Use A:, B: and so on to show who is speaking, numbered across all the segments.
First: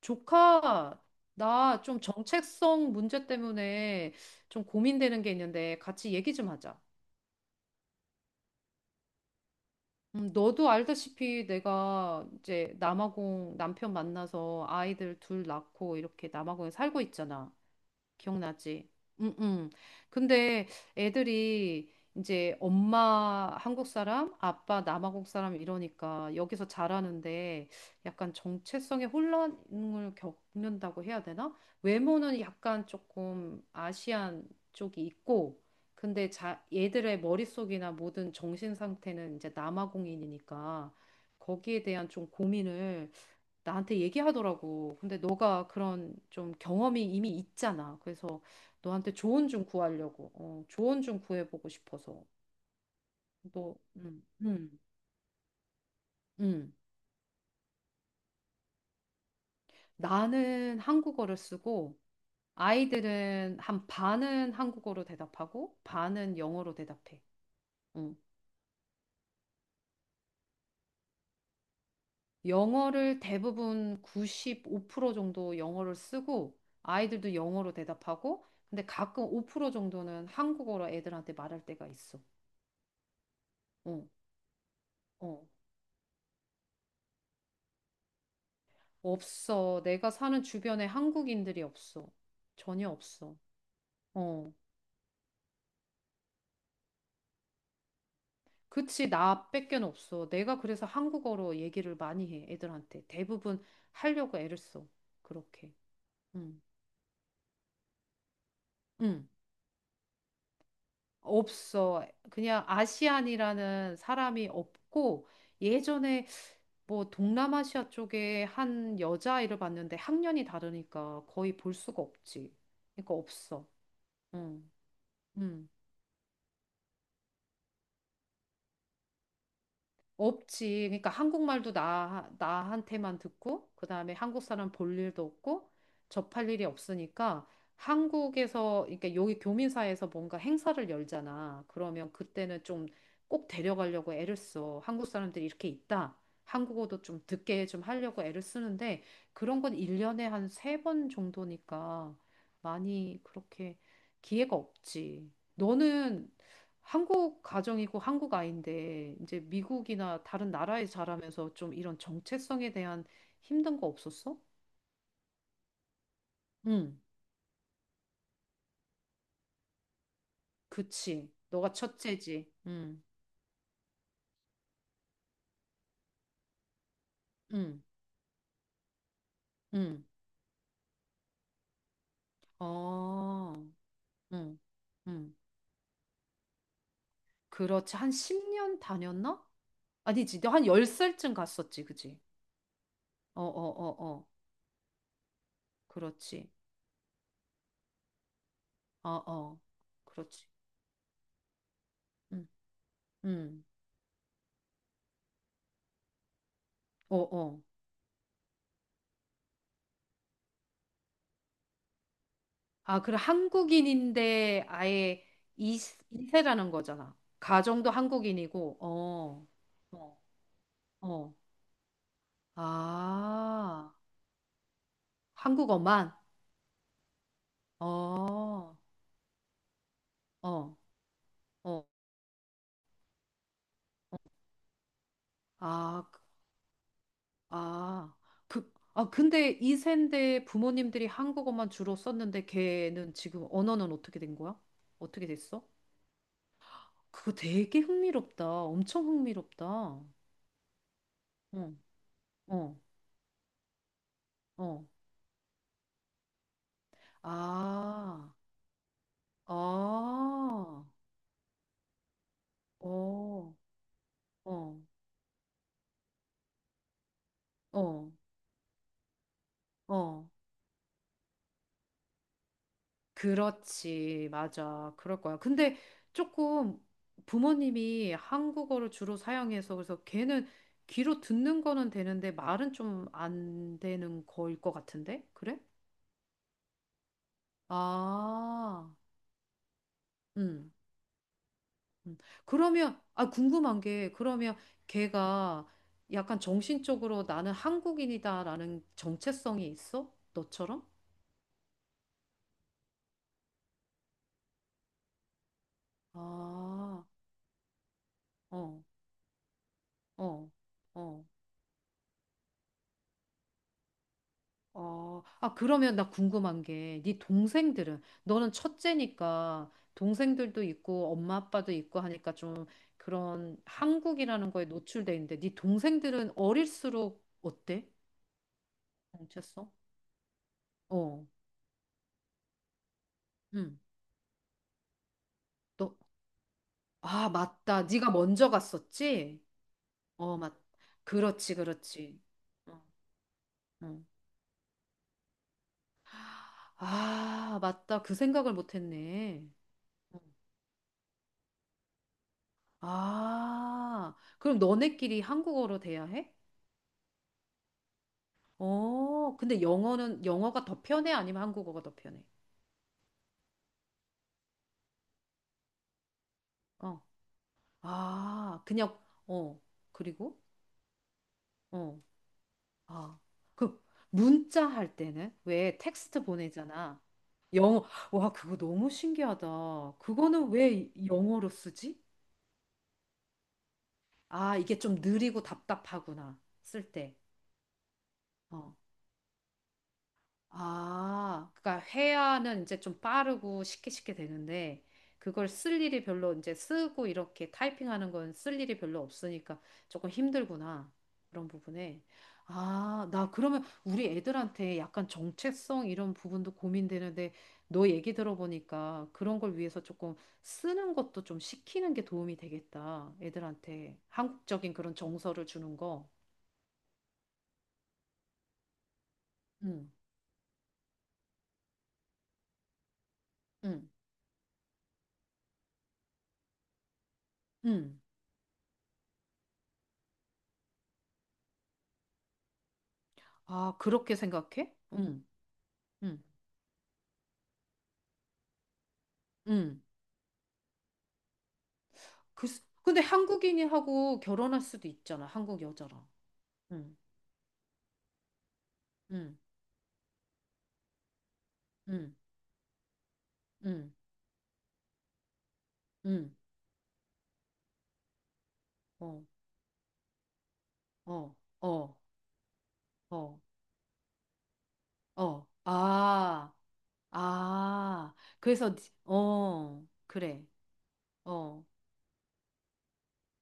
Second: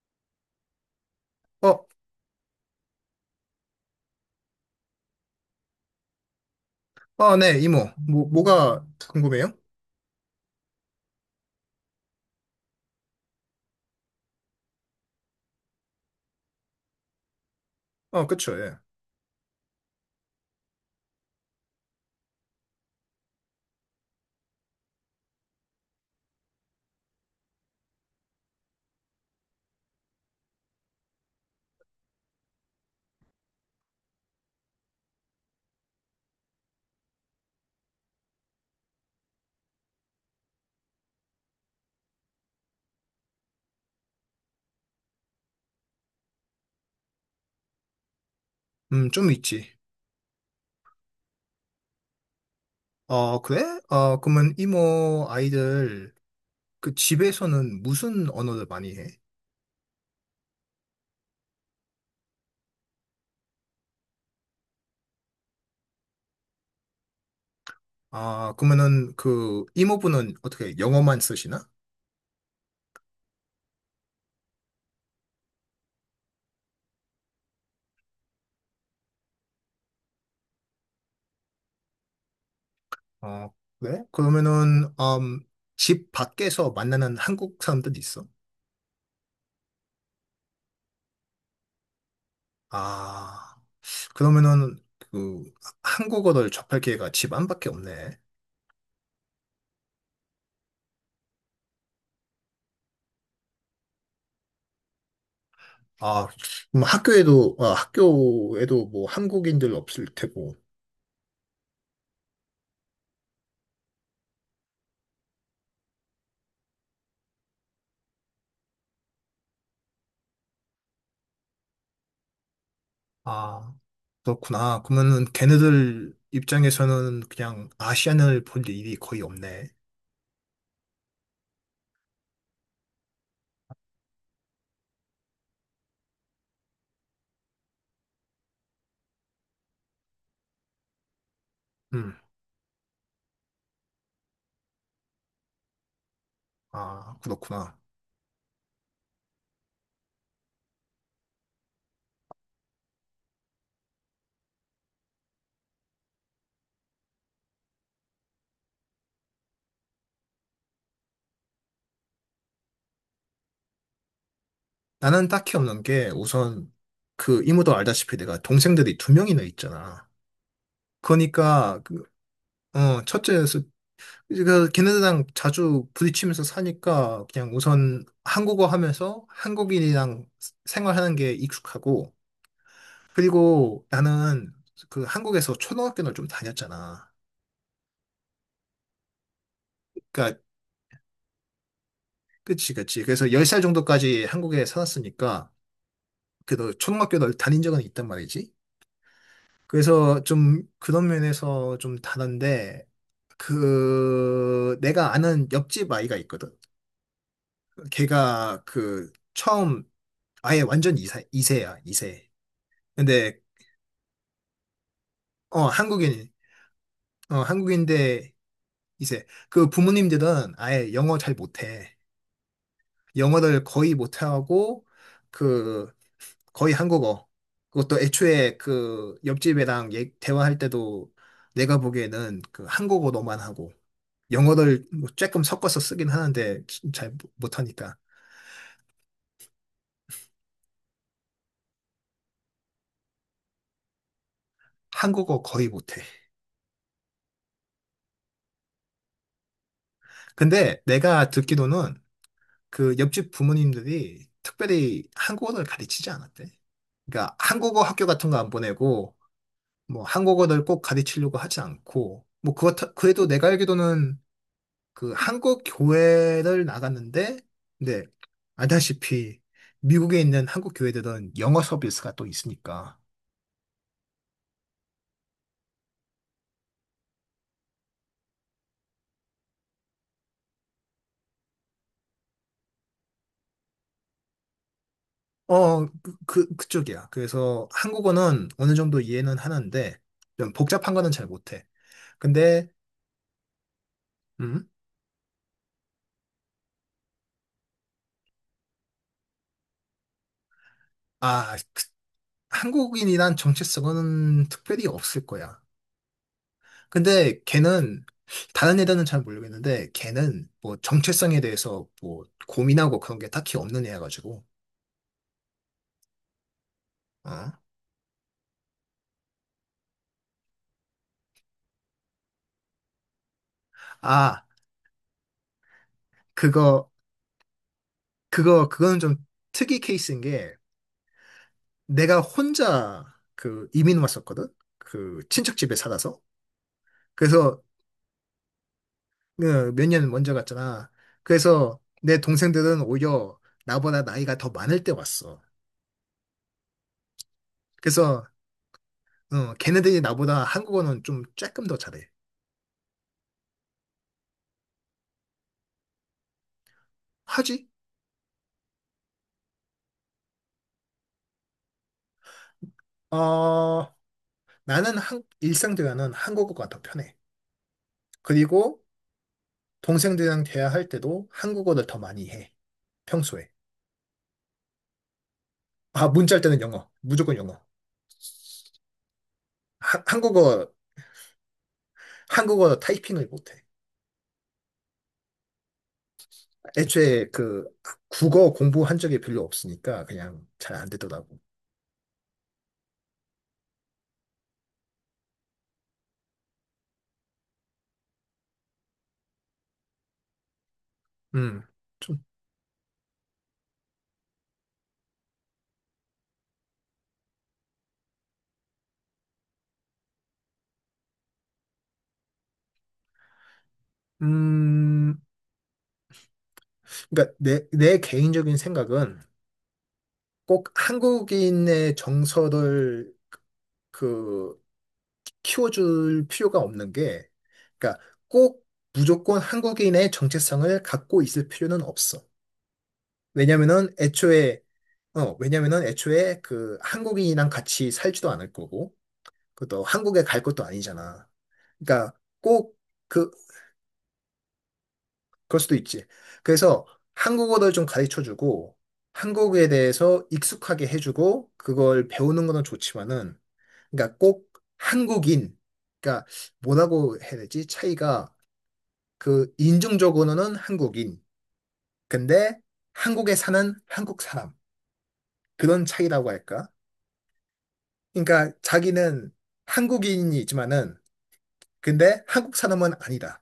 A: 조카, 나
B: 어,
A: 좀 정체성 문제 때문에 좀 고민되는 게 있는데 같이 얘기 좀 하자.
B: 아, 네, 이모. 뭐가 궁금해요?
A: 너도 알다시피 내가 이제 남아공 남편 만나서 아이들 둘 낳고 이렇게 남아공에 살고 있잖아.
B: 어, 그쵸, 예.
A: 기억나지? 응, 응. 근데 애들이 이제 엄마 한국 사람, 아빠 남아공 사람 이러니까 여기서 자라는데 약간 정체성의 혼란을 겪는다고 해야 되나? 외모는 약간 조금 아시안 쪽이 있고, 근데 자, 얘들의 머릿속이나 모든 정신 상태는 이제 남아공인이니까 거기에 대한 좀 고민을 나한테 얘기하더라고. 근데 너가 그런 좀 경험이 이미 있잖아. 그래서 너한테
B: 좀
A: 조언 좀
B: 있지.
A: 구하려고. 어, 조언 좀 구해보고 싶어서.
B: 어, 그래?
A: 너,
B: 어, 그러면 이모 아이들
A: 음.
B: 그 집에서는 무슨 언어를 많이 해?
A: 나는 한국어를 쓰고 아이들은 한 반은 한국어로 대답하고 반은 영어로 대답해. 응.
B: 아, 그러면은 그 이모분은 어떻게 영어만 쓰시나?
A: 영어를 대부분 95% 정도 영어를 쓰고 아이들도 영어로 대답하고 근데 가끔 5% 정도는 한국어로 애들한테 말할 때가 있어.
B: 어, 그래?
A: 어,
B: 그러면은,
A: 어.
B: 집 밖에서 만나는 한국 사람들 있어?
A: 없어. 내가 사는 주변에 한국인들이 없어. 전혀 없어.
B: 아,
A: 어.
B: 그러면은 그 한국어를 접할 기회가 집 안밖에 없네.
A: 그치, 나밖엔 없어. 내가 그래서 한국어로 얘기를 많이 해, 애들한테. 대부분 하려고 애를 써. 그렇게.
B: 아,
A: 응.
B: 그럼 학교에도 뭐
A: 응.
B: 한국인들 없을 테고.
A: 없어. 그냥 아시안이라는 사람이 없고, 예전에 뭐 동남아시아 쪽에 한 여자아이를 봤는데 학년이 다르니까 거의 볼 수가 없지. 그러니까 없어.
B: 아,
A: 응.
B: 그렇구나. 그러면은
A: 응.
B: 걔네들 입장에서는 그냥 아시안을 볼 일이 거의 없네.
A: 없지. 그러니까 한국말도 나, 나한테만 듣고, 그 다음에 한국 사람 볼 일도 없고, 접할 일이 없으니까, 한국에서, 그러니까 여기 교민사에서 뭔가 행사를 열잖아. 그러면
B: 음,
A: 그때는 좀 꼭 데려가려고 애를 써. 한국 사람들이 이렇게 있다. 한국어도
B: 아,
A: 좀 듣게
B: 그렇구나.
A: 좀 하려고 애를 쓰는데, 그런 건 1년에 한 세 번 정도니까, 많이 그렇게 기회가 없지. 너는 한국 가정이고 한국 아이인데 이제 미국이나 다른 나라에 자라면서 좀 이런 정체성에 대한 힘든 거 없었어?
B: 나는 딱히 없는 게 우선
A: 응,
B: 그 이모도 알다시피 내가 동생들이 두 명이나 있잖아.
A: 그치. 너가
B: 그러니까 그,
A: 첫째지. 응,
B: 어, 첫째에서 그 걔네들이랑 자주 부딪히면서 사니까 그냥
A: 응,
B: 우선 한국어 하면서
A: 응.
B: 한국인이랑 생활하는 게 익숙하고
A: 어,
B: 그리고 나는
A: 응,
B: 그
A: 응.
B: 한국에서 초등학교를 좀 다녔잖아.
A: 그렇지. 한 10년 다녔나? 아니지.
B: 그러니까
A: 너 한 10살쯤 갔었지. 그지?
B: 그치 그치. 그래서
A: 어, 어,
B: 10살
A: 어,
B: 정도까지
A: 어.
B: 한국에 살았으니까
A: 그렇지.
B: 그래도 초등학교를 다닌 적은 있단 말이지.
A: 어, 어.
B: 그래서
A: 그렇지.
B: 좀 그런 면에서 좀
A: 응,
B: 다른데
A: 응.
B: 그 내가 아는 옆집 아이가 있거든.
A: 어, 어.
B: 걔가 그 처음 아예 완전 이세, 이세야, 이세.
A: 아, 그래.
B: 근데,
A: 한국인인데 아예
B: 어,
A: 이, 이세라는 거잖아.
B: 어,
A: 가정도
B: 한국인데,
A: 한국인이고,
B: 이세.
A: 어,
B: 그
A: 어,
B: 부모님들은 아예 영어
A: 어.
B: 잘 못해. 영어를
A: 아,
B: 거의 못하고 그
A: 한국어만?
B: 거의 한국어. 그것도 애초에
A: 어,
B: 그 옆집애랑 대화할
A: 어,
B: 때도 내가
A: 어.
B: 보기에는 그 한국어로만 하고 영어를 뭐 조금 섞어서
A: 아,
B: 쓰긴
A: 그-
B: 하는데 잘 못하니까
A: 아. 그, 아, 근데 이세인데 부모님들이 한국어만 주로 썼는데 걔는 지금 언어는 어떻게 된 거야? 어떻게
B: 한국어
A: 됐어?
B: 거의 못해.
A: 그거 되게 흥미롭다. 엄청 흥미롭다.
B: 근데 내가
A: 어,
B: 듣기로는
A: 어,
B: 그 옆집 부모님들이
A: 어.
B: 특별히 한국어를 가르치지 않았대. 그러니까 한국어 학교 같은
A: 아.
B: 거 안 보내고 뭐
A: 아,
B: 한국어를 꼭 가르치려고 하지 않고 뭐 그렇다 그래도 내가
A: 어,
B: 알기로는
A: 어,
B: 그 한국 교회를 나갔는데, 근데
A: 어,
B: 알다시피 미국에
A: 어.
B: 있는 한국 교회들은 영어 서비스가 또 있으니까.
A: 그렇지, 맞아. 그럴 거야. 근데 조금 부모님이 한국어를 주로 사용해서 그래서 걔는 귀로 듣는 거는 되는데 말은 좀 안 되는 거일 것 같은데? 그래?
B: 어, 그쪽이야. 그래서 한국어는 어느
A: 아,
B: 정도 이해는 하는데, 좀
A: 음.
B: 복잡한 거는 잘 못해.
A: 음.
B: 근데,
A: 그러면, 아, 궁금한 게, 그러면
B: 음,
A: 걔가 약간 정신적으로 나는 한국인이다라는 정체성이 있어? 너처럼?
B: 아, 한국인이란 정체성은 특별히 없을 거야.
A: 아.
B: 근데 걔는, 다른
A: 어,
B: 애들은 잘 모르겠는데, 걔는
A: 어,
B: 뭐
A: 어,
B: 정체성에 대해서 뭐 고민하고 그런 게 딱히 없는 애여가지고,
A: 어. 아, 그러면 나 궁금한 게, 네
B: 어.
A: 동생들은, 너는 첫째니까 동생들도 있고 엄마 아빠도 있고 하니까 좀 그런
B: 아,
A: 한국이라는 거에 노출돼 있는데, 네 동생들은
B: 그거
A: 어릴수록 어때?
B: 그거는 좀
A: 정체성?
B: 특이 케이스인 게
A: 어,
B: 내가 혼자 그
A: 응.
B: 이민 왔었거든. 그 친척 집에
A: 너,
B: 살아서.
A: 아,
B: 그래서
A: 맞다. 네가 먼저 갔었지?
B: 어, 몇년 먼저
A: 어, 맞.
B: 갔잖아.
A: 그렇지,
B: 그래서 내
A: 그렇지.
B: 동생들은
A: 어,
B: 오히려 나보다
A: 어.
B: 나이가 더 많을 때 왔어.
A: 아, 맞다. 그
B: 그래서
A: 생각을 못 했네.
B: 어, 걔네들이 나보다 한국어는 좀 조금 더 잘해.
A: 아, 그럼 너네끼리 한국어로 돼야 해?
B: 하지?
A: 어, 근데 영어는, 영어가 더 편해? 아니면 한국어가 더 편해?
B: 어, 나는 일상 대화는 한국어가 더
A: 어,
B: 편해.
A: 아,
B: 그리고
A: 그냥, 어, 그리고,
B: 동생들이랑 대화할 때도 한국어를 더
A: 어,
B: 많이 해.
A: 아,
B: 평소에.
A: 그, 문자 할 때는 왜
B: 아,
A: 텍스트
B: 문자할 때는 영어.
A: 보내잖아.
B: 무조건 영어.
A: 영어, 와, 그거 너무 신기하다.
B: 하-
A: 그거는
B: 한국어,
A: 왜 영어로 쓰지?
B: 한국어 타이핑을 못해.
A: 아, 이게 좀 느리고 답답하구나. 쓸 때.
B: 애초에 그 국어
A: 어.
B: 공부한 적이 별로 없으니까 그냥 잘 안 되더라고.
A: 아, 그러니까 회화는 이제 좀 빠르고 쉽게 쉽게 되는데 그걸 쓸 일이 별로 이제 쓰고 이렇게 타이핑하는 건 쓸 일이 별로 없으니까 조금 힘들구나. 그런
B: 음,
A: 부분에.
B: 좀,
A: 아, 나 그러면 우리 애들한테 약간 정체성 이런 부분도 고민되는데 너 얘기 들어보니까 그런 걸 위해서 조금 쓰는 것도 좀 시키는 게 도움이 되겠다. 애들한테 한국적인 그런
B: 음,
A: 정서를 주는 거.
B: 그러니까 내 개인적인 생각은
A: 응,
B: 꼭 한국인의 정서를
A: 응,
B: 그 키워줄 필요가 없는 게,
A: 응.
B: 그러니까 꼭 무조건 한국인의 정체성을 갖고 있을 필요는 없어.
A: 아,
B: 왜냐면은
A: 그렇게
B: 애초에
A: 생각해? 응.
B: 어, 왜냐면은
A: 응.
B: 애초에 그 한국인이랑 같이 살지도 않을 거고,
A: 응.
B: 그것도 한국에 갈 것도 아니잖아. 그러니까
A: 그,
B: 꼭
A: 근데
B: 그,
A: 한국인이 하고 결혼할 수도 있잖아.
B: 그럴
A: 한국
B: 수도
A: 여자랑.
B: 있지. 그래서
A: 응.
B: 한국어를 좀 가르쳐주고
A: 응.
B: 한국에 대해서 익숙하게 해주고 그걸
A: 응.
B: 배우는 거는 좋지만은
A: 응.
B: 그러니까 꼭 한국인 그러니까
A: 응.
B: 뭐라고 해야 되지? 차이가
A: 어.
B: 그 인종적으로는 한국인
A: 어. 어.
B: 근데 한국에
A: 어.
B: 사는 한국 사람
A: 어.
B: 그런 차이라고
A: 아.
B: 할까?
A: 아.
B: 그러니까
A: 그래서
B: 자기는
A: 어. 그래.
B: 한국인이지만은
A: 어.
B: 근데 한국 사람은 아니다.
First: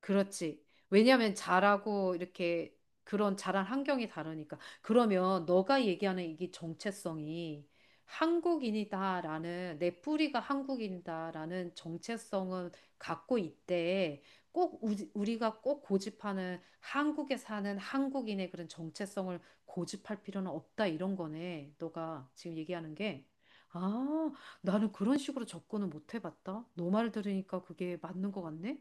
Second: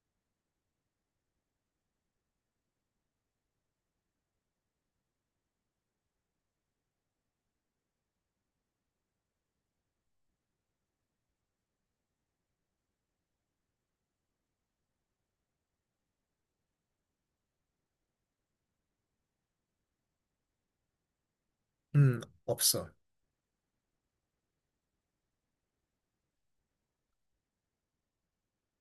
A: 그렇지. 왜냐하면 자라고 이렇게 그런 자란 환경이 다르니까. 그러면 너가 얘기하는 이게 정체성이 한국인이다라는 내 뿌리가 한국인이다라는 정체성은 갖고 있대. 꼭 우리가 꼭 고집하는 한국에 사는 한국인의 그런 정체성을 고집할 필요는 없다 이런 거네. 너가 지금
B: 없어.
A: 얘기하는 게. 아, 나는 그런 식으로 접근을 못 해봤다. 너 말 들으니까 그게 맞는 것 같네.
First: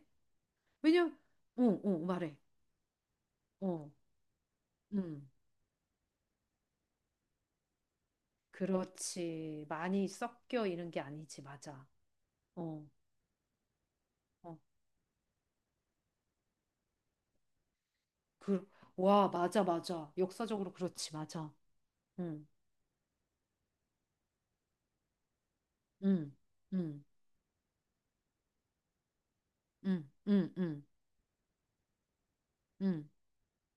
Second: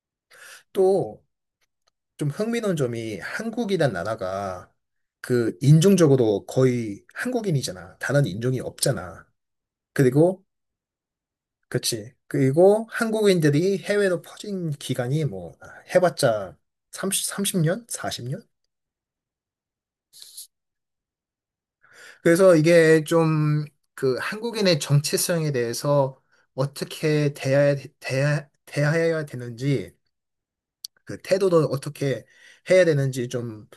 A: 왜냐,
B: 또
A: 어, 어,
B: 좀
A: 말해.
B: 흥미로운 점이
A: 어,
B: 한국이란 나라가
A: 음,
B: 그 인종적으로 거의 한국인이잖아. 다른 인종이 없잖아.
A: 그렇지. 많이
B: 그리고
A: 섞여 있는 게 아니지, 맞아.
B: 그치. 그리고
A: 어,
B: 한국인들이 해외로
A: 어,
B: 퍼진 기간이 뭐 아, 해봤자 30, 년 40년?
A: 그, 와, 맞아, 맞아. 역사적으로 그렇지, 맞아. 응,
B: 그래서 이게 좀 그 한국인의 정체성에 대해서
A: 응, 응,
B: 어떻게 대해야 되는지
A: 응, 응, 응,
B: 그 태도도 어떻게 해야
A: 응,
B: 되는지 좀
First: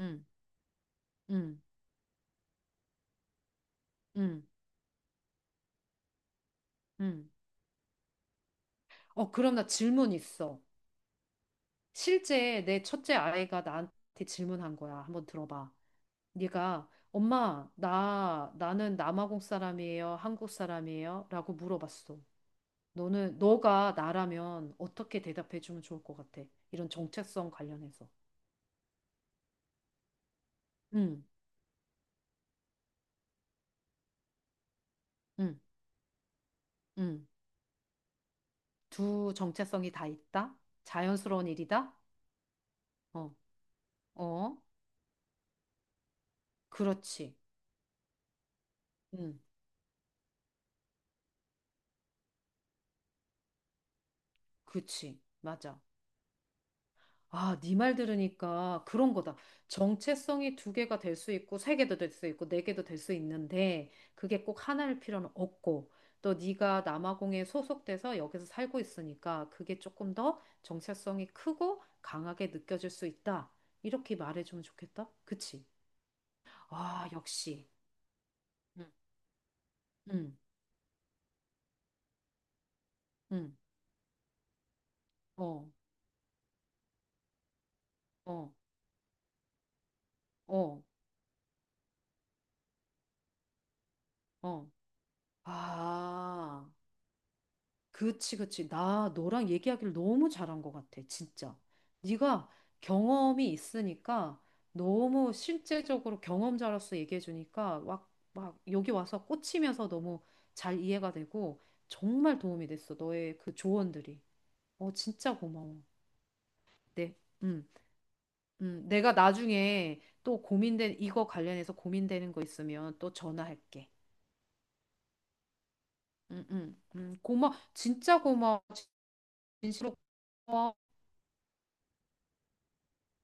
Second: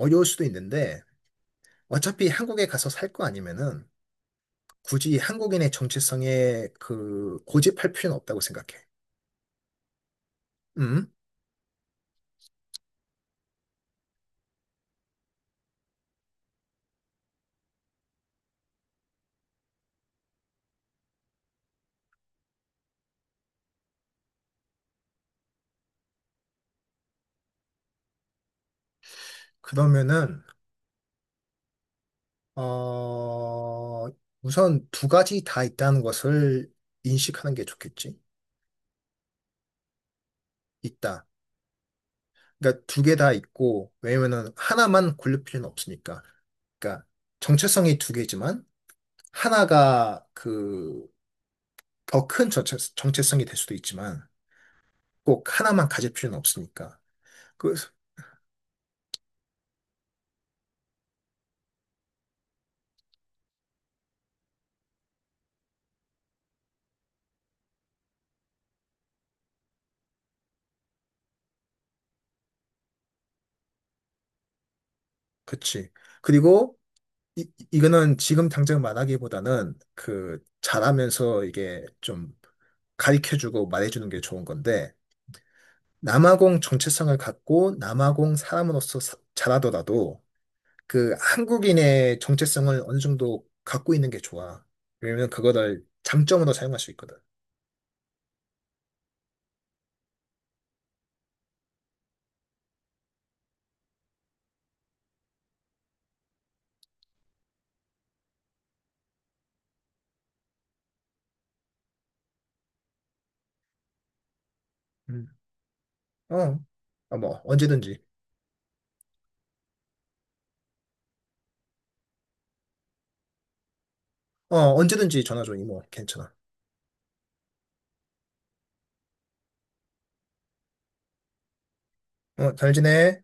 A: 응,
B: 수도 있는데
A: 응, 응.
B: 어차피 한국에 가서 살 거 아니면은
A: 응.
B: 굳이 한국인의 정체성에
A: 응.
B: 그 고집할 필요는 없다고 생각해.
A: 어, 그럼 나 질문 있어.
B: 음?
A: 실제 내 첫째 아이가 나한테 질문한 거야. 한번 들어봐. 네가 엄마, 나, 나는 남아공 사람이에요? 한국 사람이에요? 라고 물어봤어. 너는 너가 나라면 어떻게 대답해 주면 좋을 것 같아? 이런 정체성 관련해서.
B: 그러면은
A: 음,
B: 어 우선 두 가지
A: 음,
B: 다 있다는 것을
A: 음.
B: 인식하는 게 좋겠지.
A: 두 정체성이 다 있다.
B: 있다.
A: 자연스러운 일이다.
B: 그러니까 두 개 다
A: 어,
B: 있고 왜냐면은
A: 어,
B: 하나만 고를 필요는 없으니까. 그러니까
A: 그렇지.
B: 정체성이 두 개지만
A: 음,
B: 하나가 그 더 큰 정체성이 될 수도 있지만
A: 그치.
B: 꼭
A: 맞아.
B: 하나만 가질 필요는 없으니까.
A: 아,
B: 그
A: 네 말 들으니까 그런 거다. 정체성이 두 개가 될 수 있고 세 개도 될 수 있고 네 개도 될 수 있는데 그게 꼭 하나일 필요는 없고 또 네가 남아공에 소속돼서 여기서 살고 있으니까 그게 조금 더 정체성이 크고 강하게 느껴질 수 있다. 이렇게 말해주면 좋겠다. 그치?
B: 그치. 그리고
A: 아,
B: 이,
A: 역시.
B: 이거는 지금 당장
A: 응,
B: 말하기보다는
A: 응,
B: 그 잘하면서 이게 좀
A: 응.
B: 가르쳐주고 말해주는 게 좋은 건데
A: 어,
B: 남아공 정체성을 갖고 남아공
A: 어,
B: 사람으로서 잘하더라도
A: 어,
B: 그 한국인의 정체성을 어느 정도 갖고 있는 게 좋아.
A: 어.
B: 왜냐면 그거를 장점으로
A: 아.
B: 사용할 수 있거든.
A: 그치, 그치. 나 너랑 얘기하기를 너무 잘한 것 같아, 진짜. 네가 경험이 있으니까 너무 실제적으로 경험자로서 얘기해주니까 막, 막 여기 와서 꽂히면서 너무 잘 이해가 되고 정말 도움이 됐어, 너의 그 조언들이. 어,
B: 음.
A: 진짜 고마워.
B: 어,
A: 네,
B: 어, 뭐
A: 음,
B: 언제든지.
A: 내가 나중에 또 이거 관련해서 고민되는 거 있으면 또 전화할게.
B: 어, 언제든지 전화 줘, 이모. 괜찮아.
A: 고마워. 진짜 고마워. 진심으로 고마워.
B: 어, 잘 지내.